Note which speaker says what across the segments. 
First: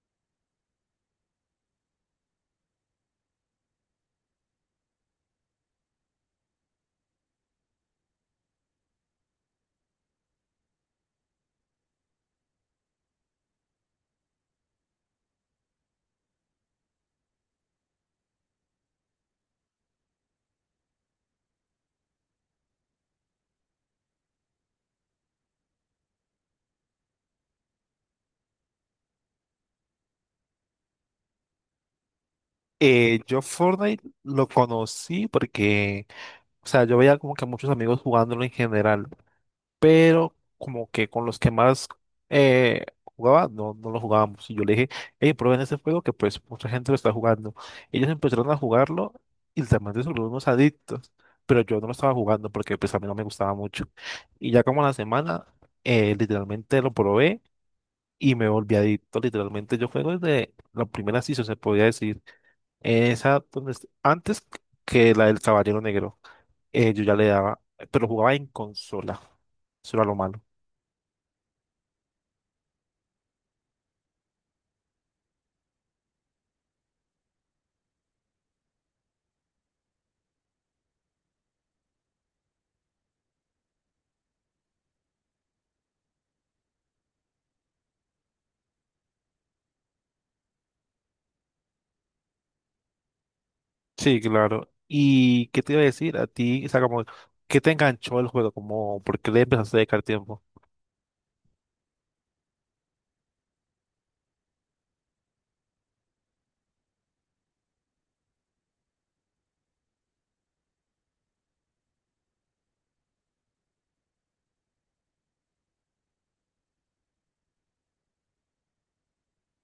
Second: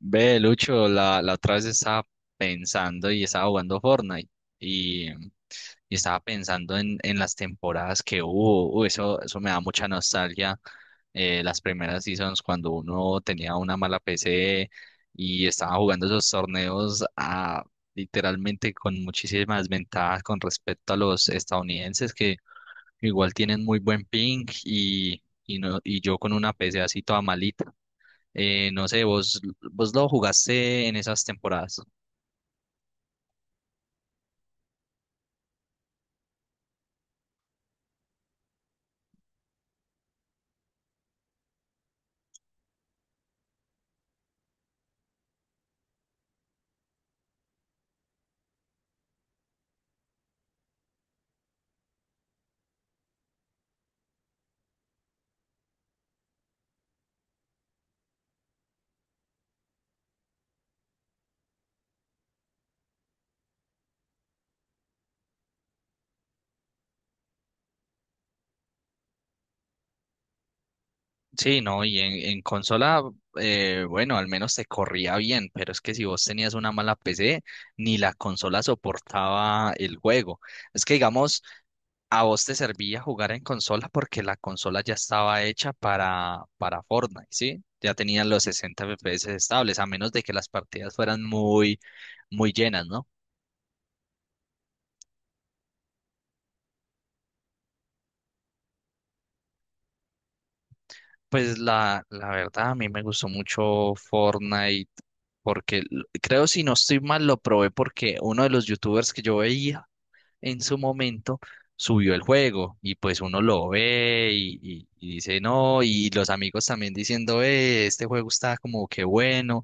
Speaker 1: Ve, Lucho, la otra vez estaba pensando y estaba jugando Fortnite y estaba pensando en las temporadas que hubo. Uy, eso me da mucha nostalgia. Las primeras seasons cuando uno tenía una mala PC y estaba jugando esos torneos a, literalmente con muchísimas ventajas con respecto a los estadounidenses que igual tienen muy buen ping y, no, y yo con una PC así toda malita. No sé, vos lo jugaste en esas temporadas.
Speaker 2: Yo Fortnite lo conocí porque, o sea, yo veía como que muchos amigos jugándolo en general, pero como que con los que más eh, jugaba, no, no lo jugábamos. Y yo le dije, hey, prueben ese juego que pues mucha gente lo está jugando. Ellos empezaron a jugarlo y literalmente se volvieron unos adictos, pero yo no lo estaba jugando porque pues a mí no me gustaba mucho. Y ya como a la semana, literalmente lo probé y me volví adicto. Literalmente yo juego desde la primera season, se podía decir. Esa donde antes que la del Caballero Negro, yo ya le daba, pero jugaba en consola. Eso era lo malo.
Speaker 1: Sí, no, y en consola, bueno, al menos te corría bien, pero es que si vos tenías una mala PC, ni la consola soportaba el juego. Es que, digamos, a vos te servía jugar en consola porque la consola ya estaba hecha para Fortnite, ¿sí? Ya tenían los 60 FPS estables, a menos de que las partidas fueran muy llenas, ¿no?
Speaker 2: Sí, claro. ¿Y qué te iba a decir a ti? O sea, como, ¿qué te enganchó el juego? Como, ¿por qué le empezaste a dedicar tiempo?
Speaker 1: Pues la verdad, a mí me gustó mucho Fortnite, porque creo, si no estoy mal, lo probé porque uno de los youtubers que yo veía en su momento subió el juego y pues uno lo ve y, y dice no, y los amigos también diciendo, este juego está como que bueno,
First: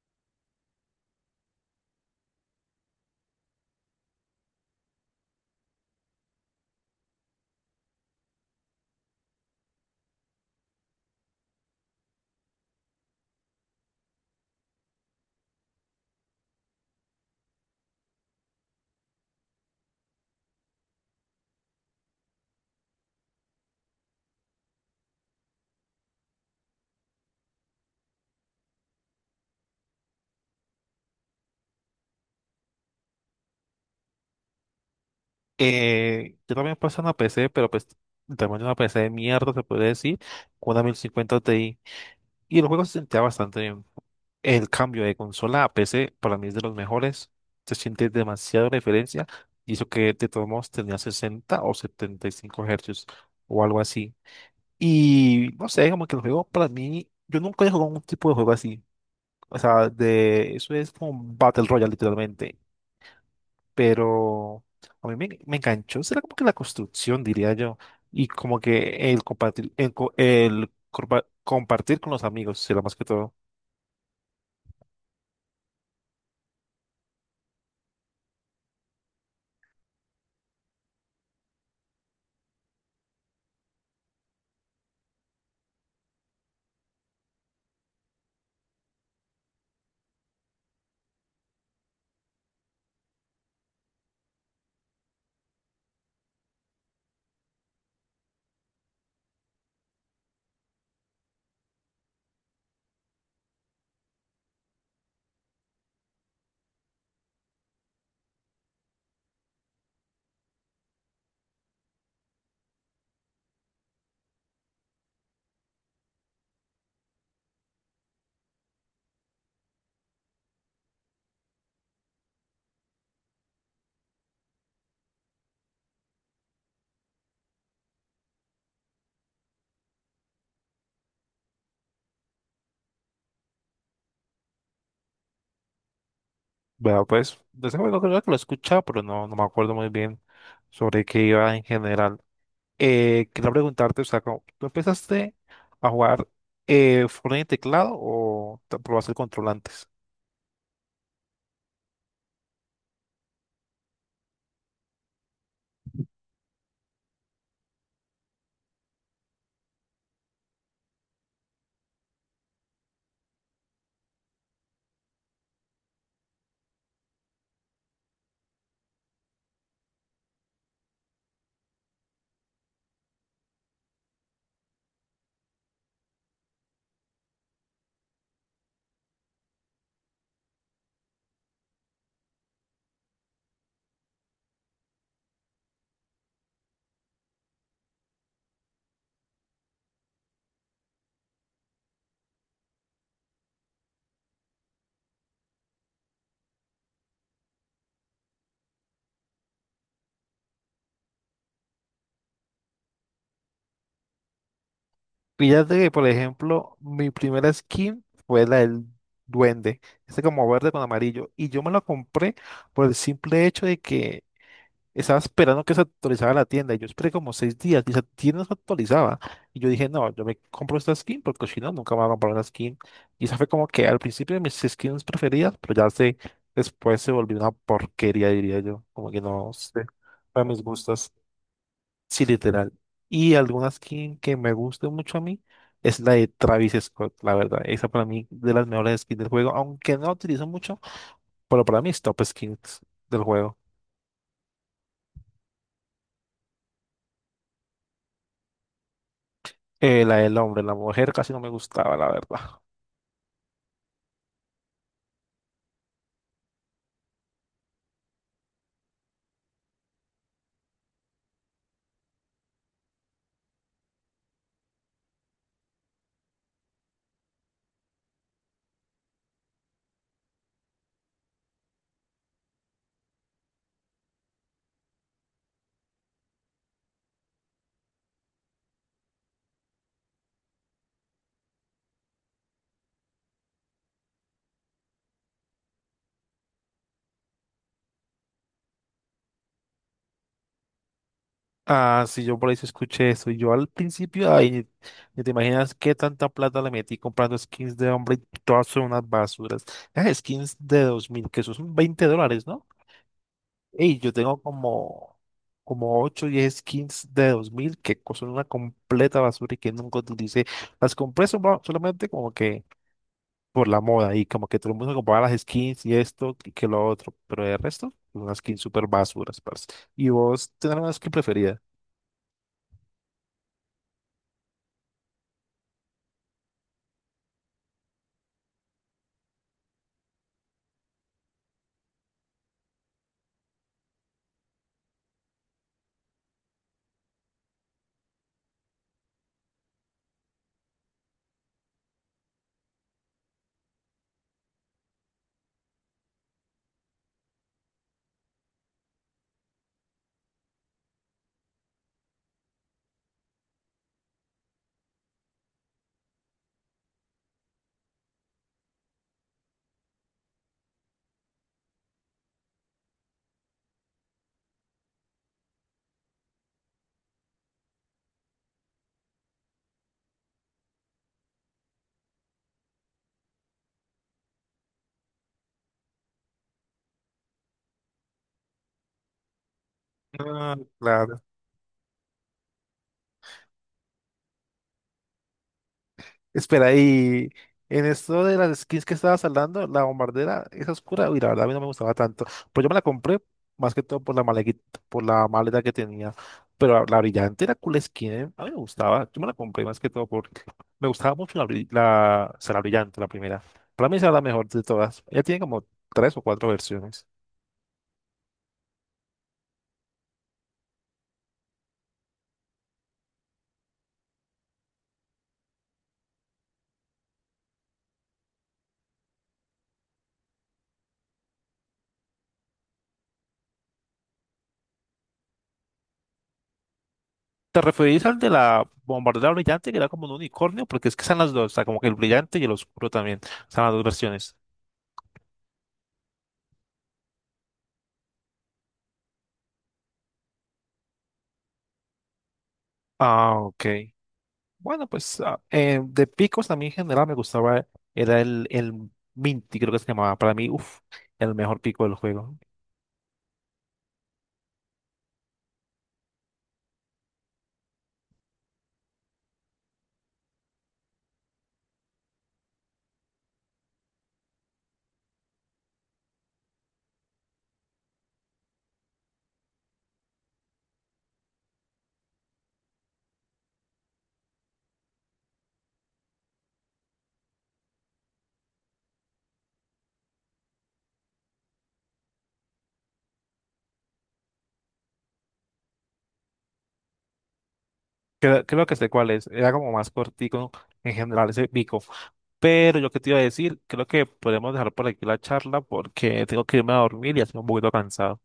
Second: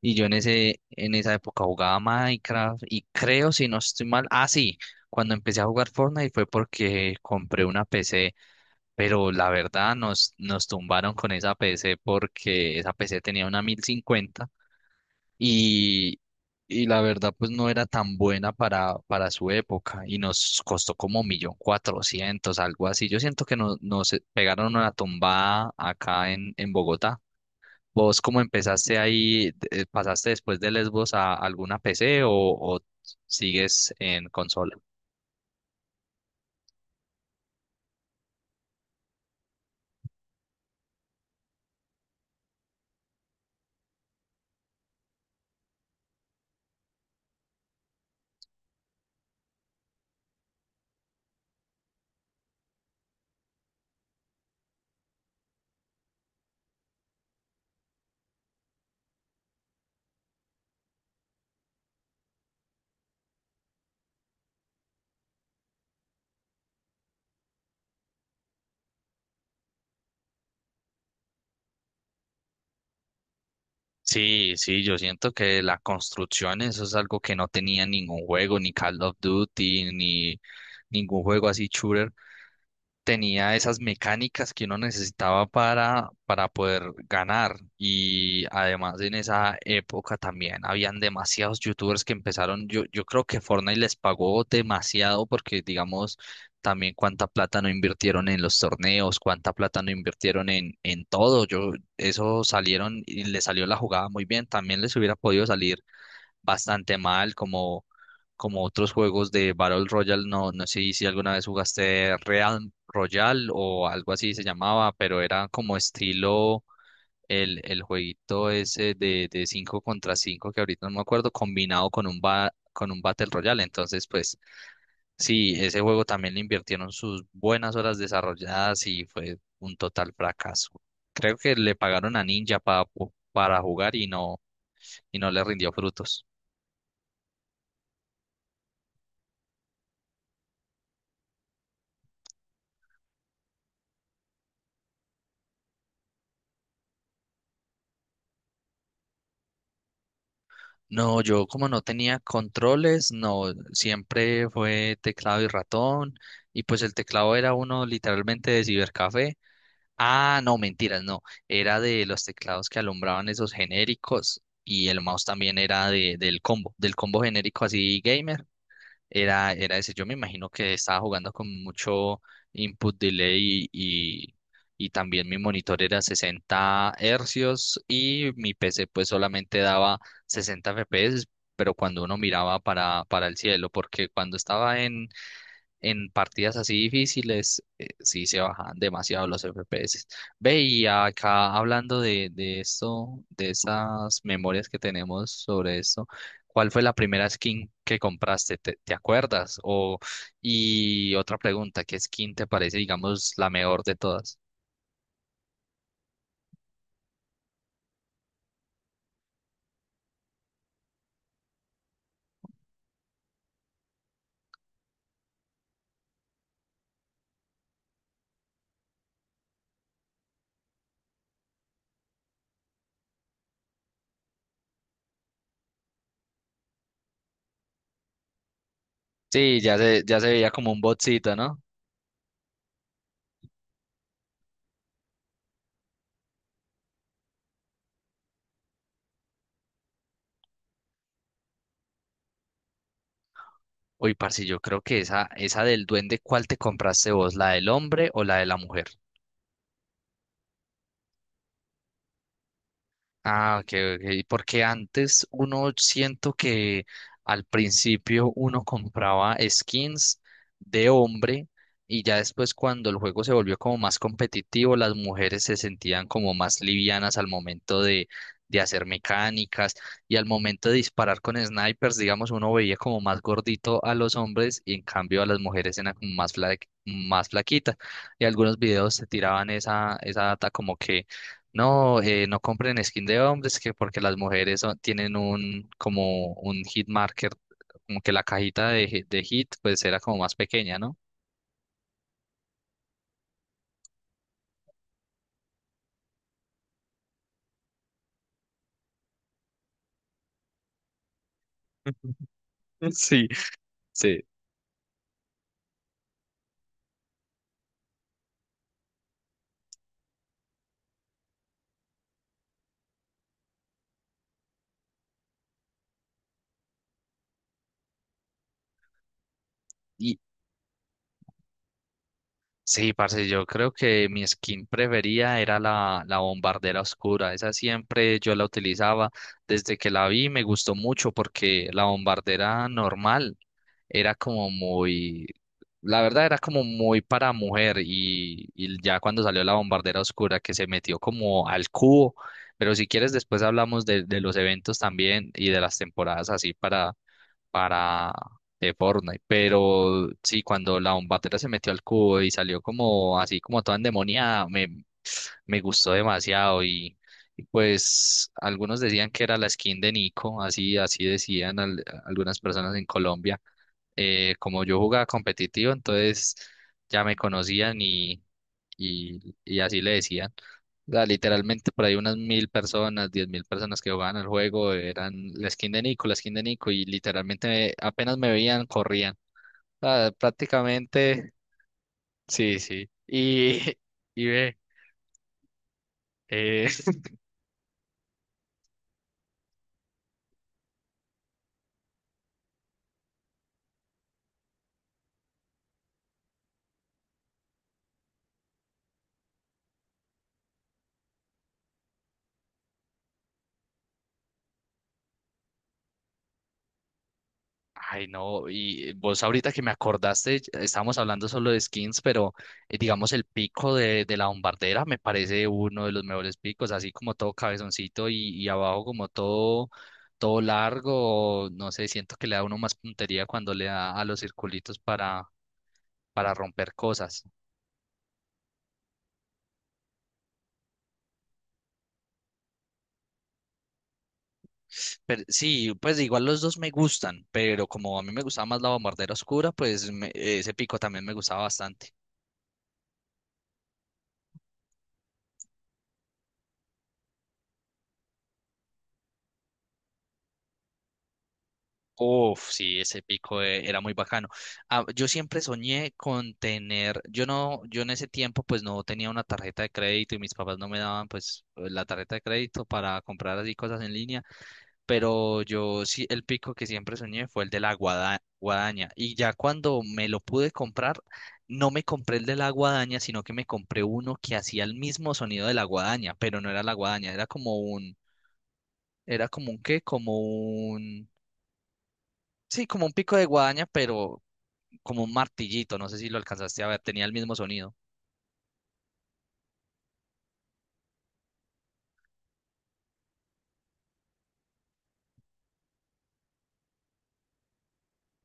Speaker 1: y yo en en esa época jugaba Minecraft y creo, si no estoy mal, ah, sí, cuando empecé a jugar Fortnite fue porque compré una PC, pero la verdad nos tumbaron con esa PC porque esa PC tenía una 1050 y, y la verdad pues no era tan buena para su época y nos costó como 1.400.000, algo así. Yo siento que nos pegaron una tumbada acá en Bogotá. ¿Vos cómo empezaste ahí? ¿Pasaste después de Lesbos a alguna PC o sigues en consola?
Speaker 2: Yo también pasé una PC, pero pues también una PC de mierda, se puede decir, con una 1050 Ti. Y el juego se sentía bastante bien. El cambio de consola a PC para mí es de los mejores. Se siente demasiado diferencia. Y eso que de todos modos tenía 60 o 75 hercios o algo así. Y no sé, como que el juego para mí, yo nunca he jugado un tipo de juego así. O sea, de eso es como un Battle Royale literalmente. Pero a mí me enganchó. Será como que la construcción, diría yo. Y como que el compartir, el, co- el corpa- compartir con los amigos será más que todo.
Speaker 1: Sí, sí, yo siento que la construcción, eso es algo que no tenía ningún juego, ni Call of Duty, ni ningún juego así shooter tenía esas mecánicas que uno necesitaba para poder ganar. Y además en esa época también habían demasiados youtubers que empezaron, yo creo que Fortnite les pagó demasiado porque digamos también cuánta plata no invirtieron en los torneos, cuánta plata no invirtieron en todo. Yo, eso salieron y les salió la jugada muy bien. También les hubiera podido salir bastante mal, como otros juegos de Battle Royale. No, no sé si alguna vez jugaste Real Royale o algo así se llamaba, pero era como estilo el jueguito ese de 5 contra 5 que ahorita no me acuerdo, combinado con un con un Battle Royale. Entonces, pues sí, ese juego también le invirtieron sus buenas horas desarrolladas y fue un total fracaso. Creo que le pagaron a Ninja para jugar y no le rindió frutos.
Speaker 2: Bueno, pues, de ese juego creo que lo he escuchado, pero no, no me acuerdo muy bien sobre qué iba en general. Quería preguntarte, o sea, ¿tú empezaste a jugar Fortnite en teclado o te probaste el control antes?
Speaker 1: No, yo como no tenía controles, no, siempre fue teclado y ratón, y pues el teclado era uno literalmente de cibercafé. Ah, no, mentiras, no, era de los teclados que alumbraban esos genéricos, y el mouse también era de, del combo genérico así gamer, era ese. Yo me imagino que estaba jugando con mucho input delay y también mi monitor era 60 hercios y mi PC pues solamente daba 60 FPS, pero cuando uno miraba para el cielo, porque cuando estaba en partidas así difíciles, sí se bajan demasiado los FPS. Ve, y acá hablando de esto, de esas memorias que tenemos sobre esto, ¿cuál fue la primera skin que compraste? ¿Te, te acuerdas? O, y otra pregunta, ¿qué skin te parece, digamos, la mejor de todas?
Speaker 2: Fíjate que, por ejemplo, mi primera skin fue la del duende, este como verde con amarillo, y yo me la compré por el simple hecho de que estaba esperando que se actualizara la tienda y yo esperé como 6 días y esa tienda no se actualizaba. Y yo dije, no, yo me compro esta skin porque si no, nunca me voy a comprar una skin. Y esa fue como que al principio de mis skins preferidas, pero después se volvió una porquería, diría yo. Como que no
Speaker 1: Sí,
Speaker 2: sé,
Speaker 1: ya se
Speaker 2: para
Speaker 1: veía
Speaker 2: mis
Speaker 1: como un
Speaker 2: gustos.
Speaker 1: botcito, ¿no?
Speaker 2: Sí, literal. Y alguna skin que me guste mucho a mí es la de Travis Scott, la verdad. Esa para mí de las mejores skins del juego, aunque no la utilizo mucho, pero para mí es top skins del juego.
Speaker 1: Uy, parce, yo creo que esa del duende, ¿cuál te compraste vos? ¿La del hombre o la de la mujer?
Speaker 2: La del hombre, la mujer casi no me gustaba, la verdad.
Speaker 1: Ah, ok, ok. Porque antes uno siento que al principio uno compraba skins de hombre y ya después cuando el juego se volvió como más competitivo, las mujeres se sentían como más livianas al momento de hacer mecánicas y al momento de disparar con snipers, digamos, uno veía como más gordito a los hombres y en cambio a las mujeres eran como más, más flaquitas. Y algunos videos se tiraban esa, esa data como que no, no compren skin de hombres que porque las mujeres tienen un como un hit marker, como que la cajita de, de hit pues era como más pequeña, ¿no?
Speaker 2: Ah, sí, yo por ahí sí escuché eso. Y yo al principio, ay, ni te imaginas qué tanta plata le metí comprando skins de hombre y todas son unas basuras. Esas skins de 2000 que eso son $20, ¿no?
Speaker 1: Sí,
Speaker 2: Y yo
Speaker 1: sí.
Speaker 2: tengo como, como 8 o 10 skins de 2000 que son una completa basura y que nunca utilicé. Las compré solamente como que por la moda y como que todo el mundo compraba las skins y esto y que lo otro, pero el resto, unas skins súper basuras, parce. ¿Y
Speaker 1: Y
Speaker 2: vos tenés una skin preferida?
Speaker 1: sí, parce, yo creo que mi skin preferida era la bombardera oscura. Esa siempre yo la utilizaba. Desde que la vi me gustó mucho porque la bombardera normal era como muy, la verdad era como muy para mujer y ya cuando salió la bombardera oscura que se metió como al cubo, pero si quieres después hablamos de los eventos también y de las temporadas así para de Fortnite, pero sí, cuando la bombardera se metió al cubo y salió como así como toda endemoniada, me gustó demasiado y... Y pues algunos decían que era la skin de Nico, así, así decían algunas personas en Colombia. Eh, como yo jugaba competitivo, entonces ya me conocían y así le decían. O sea, literalmente por ahí unas 1000 personas, 10.000 personas que jugaban el juego eran la skin de Nico, la skin de Nico, y literalmente apenas me veían, corrían. O sea,
Speaker 2: Ah, claro.
Speaker 1: prácticamente, sí, sí. Y, y ve, eh,
Speaker 2: Espera, y en esto de las skins que estabas hablando, la bombardera es oscura. Uy, la verdad a mí no me gustaba tanto. Pues yo me la compré más que todo por la maleta que tenía. Pero la brillante era cool skin, ¿eh? A mí me gustaba. Yo me la compré más que todo porque me gustaba mucho o sea, la brillante, la primera. Para mí esa era la mejor de todas. Ella tiene como tres o cuatro versiones.
Speaker 1: ay, no, y vos ahorita que me acordaste, estábamos hablando solo de skins, pero digamos el pico de la bombardera me parece uno de los mejores picos, así como todo cabezoncito y abajo como todo, todo largo, no sé, siento que le da uno más puntería cuando le da a los circulitos para romper cosas.
Speaker 2: ¿Te referís al de la bombardera brillante que era como un unicornio? Porque es que están las dos, o sea, como que el brillante y el oscuro también. Están las dos versiones.
Speaker 1: Pero sí, pues igual los dos me gustan, pero como a mí me gustaba más la bombardera oscura, pues ese pico también me gustaba bastante.
Speaker 2: Ah, ok. Bueno, pues de picos a mí en general me gustaba, era el Minty, creo que se llamaba. Para mí, uff, el mejor pico del juego.
Speaker 1: Uf, sí, ese pico era muy bacano. Ah, yo siempre soñé con tener, yo no, yo en ese tiempo pues no tenía una tarjeta de crédito y mis papás no me daban pues la tarjeta de crédito para comprar así cosas en línea, pero yo sí, el pico que siempre soñé fue el de la guadaña y ya cuando me lo pude comprar, no me compré el de la guadaña, sino que me compré uno que hacía el mismo sonido de la guadaña, pero no era la guadaña, era como un qué, como un... Sí, como un pico de guadaña, pero como un martillito, no sé si lo alcanzaste a ver, tenía el mismo sonido.
Speaker 2: Creo que sé cuál es. Era como más cortico en general ese pico. Pero yo que te iba a decir, creo que podemos dejar por aquí la charla porque tengo que irme a dormir y estoy un poquito cansado.